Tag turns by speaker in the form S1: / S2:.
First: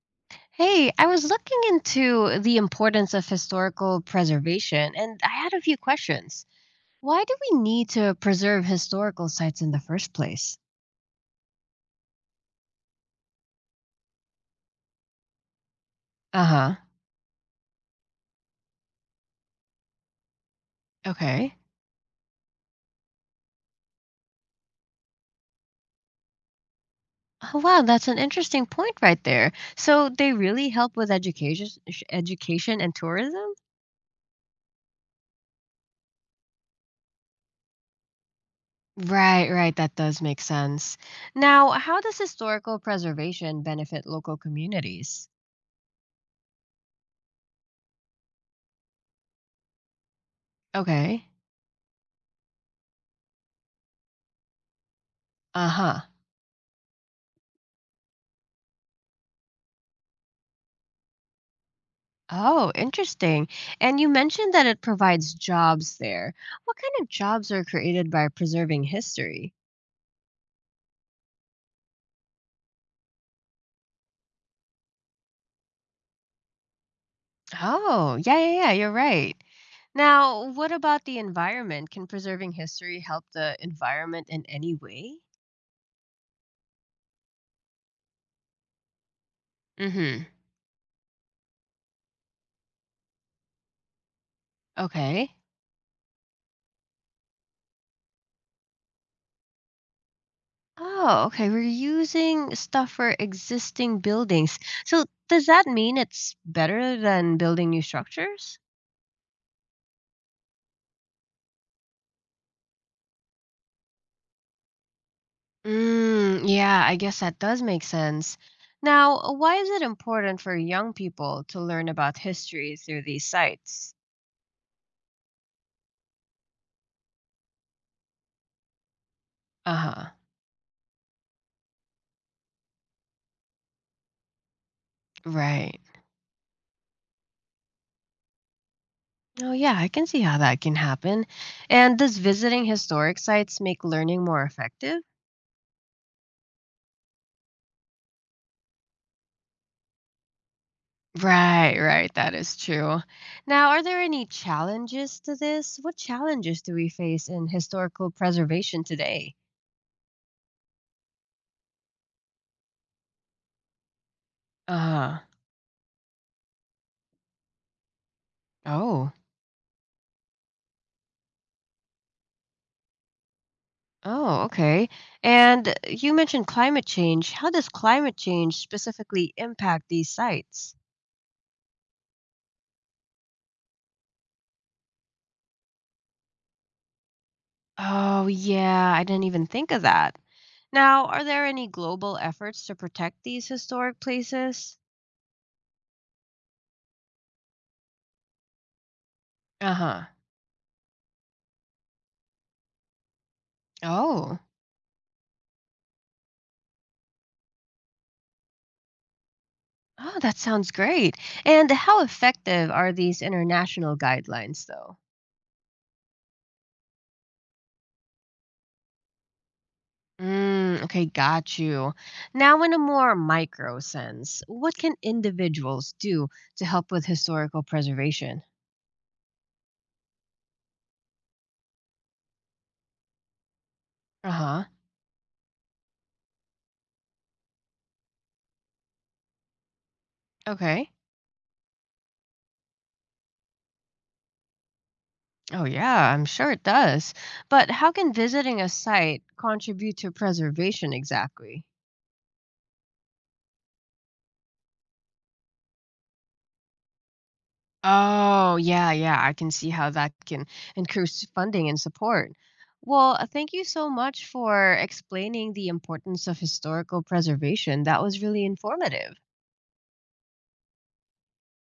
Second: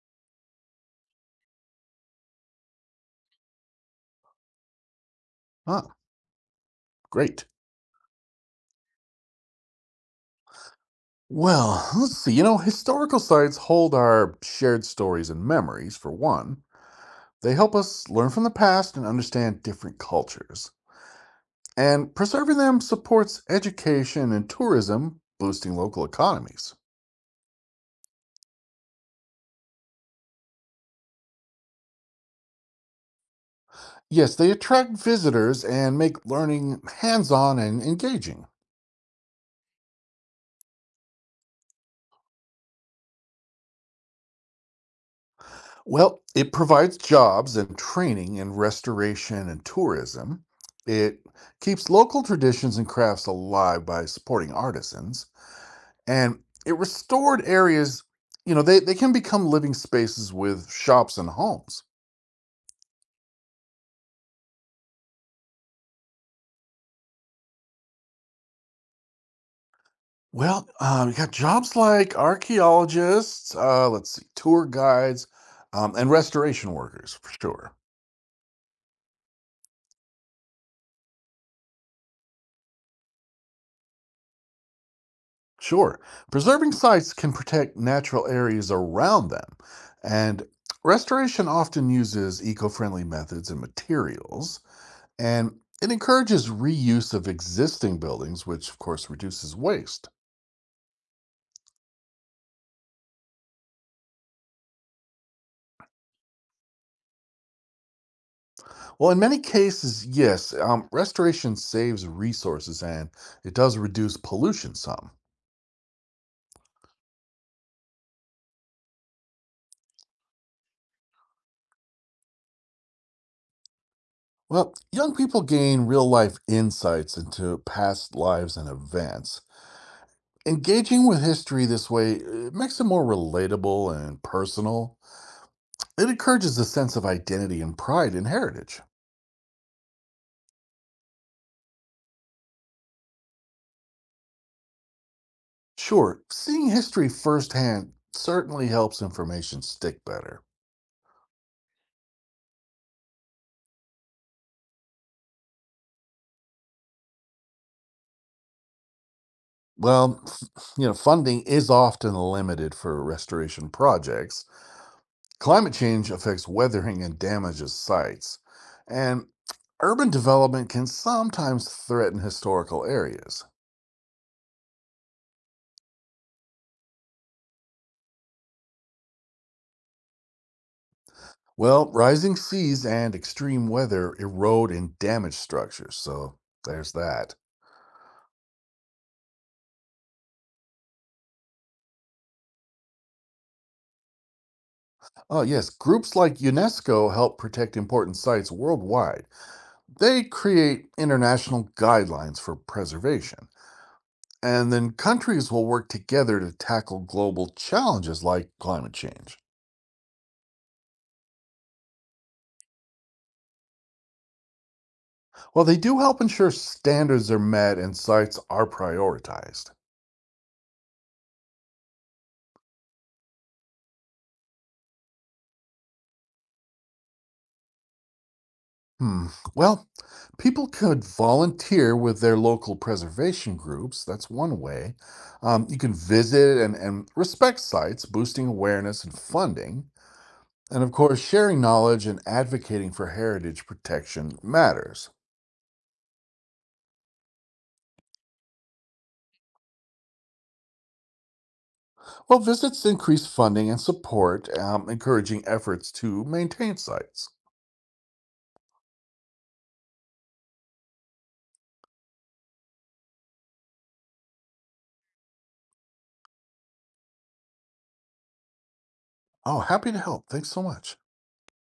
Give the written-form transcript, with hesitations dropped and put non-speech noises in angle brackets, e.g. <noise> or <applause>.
S1: Hey, I was looking into the importance of historical preservation, and I had a few
S2: Ah,
S1: questions. Why do
S2: great.
S1: we need to preserve historical sites in the first place?
S2: Well, let's see. You know, historical sites hold our shared stories and memories, for
S1: Uh
S2: one.
S1: huh.
S2: They help us learn from the past and understand different cultures.
S1: Okay.
S2: And preserving them supports education and tourism, boosting local economies.
S1: Oh, wow, that's an interesting point right there. So they really help with education, education and tourism?
S2: Yes, they attract visitors and make learning hands on and engaging.
S1: Right, right. That does make sense. Now, how does historical preservation benefit local communities?
S2: Well, it provides jobs and training in restoration and tourism. It
S1: Okay.
S2: keeps local traditions and crafts alive by supporting artisans,
S1: Uh huh.
S2: and it restored areas. You know they can become living spaces with shops and homes.
S1: Oh, interesting. And you mentioned that it provides jobs there. What kind of jobs are created by preserving history?
S2: Well, you got jobs like archaeologists, let's see, tour guides, and restoration workers for sure.
S1: Oh, yeah, yeah, yeah, you're right. Now, what about the environment? Can preserving history help the environment in any way?
S2: Sure, preserving sites can protect natural areas around them,
S1: Hmm.
S2: and restoration often uses eco-friendly methods and materials,
S1: Okay.
S2: and it encourages reuse of existing buildings, which of course reduces waste.
S1: Oh, okay. We're using stuff for existing buildings. So, does that mean it's better than building new structures?
S2: Well, in many cases, yes, restoration saves resources and it does reduce pollution some.
S1: Mm, yeah, I guess that does make sense. Now, why is it important for young people to learn about history through these sites?
S2: Well, young people gain real life insights into past lives and events.
S1: Uh-huh.
S2: Engaging with history this way, it makes it more relatable and personal.
S1: Right.
S2: It encourages a sense of identity and pride in heritage.
S1: Oh, yeah, I can see how that can happen. And does visiting historic sites make learning more effective?
S2: Sure, seeing history firsthand certainly helps information stick better.
S1: Right, right, that is true. Now, are there any challenges to this? What challenges do we face in historical preservation today?
S2: Well, <laughs> you know, funding is often limited for restoration projects.
S1: Uh-huh.
S2: Climate change affects weathering and damages sites,
S1: Oh.
S2: and urban development can sometimes threaten historical areas.
S1: Oh, okay. And you mentioned climate change. How does climate change specifically impact these sites?
S2: Well, rising seas and extreme weather erode and damage structures, so there's that.
S1: Oh, yeah, I didn't even think of that. Now, are there any global efforts to protect these historic places?
S2: Oh, yes, groups like UNESCO help protect important sites worldwide.
S1: Uh-huh.
S2: They create international guidelines for preservation,
S1: Oh.
S2: and then countries will work together to tackle global challenges like climate change.
S1: Oh, that sounds great. And how effective are these international guidelines, though?
S2: Well, they do help ensure standards are met and sites are prioritized.
S1: Mm, okay, got you. Now, in a more micro sense, what can individuals do to help with historical preservation?
S2: Hmm. Well, people could volunteer with their local preservation groups. That's one
S1: Uh-huh.
S2: way. You can visit and respect sites, boosting awareness and funding. And
S1: Okay.
S2: of course, sharing knowledge and advocating for heritage protection matters.
S1: Oh, yeah, I'm sure it does. But how can visiting a site contribute to preservation exactly?
S2: Well, visits increase funding and support, encouraging efforts to maintain sites.
S1: Oh, yeah, yeah, I can see how that can increase funding and support. Well, thank you so much for explaining the importance of historical preservation. That was really informative.
S2: Oh, happy to help. Thanks so much.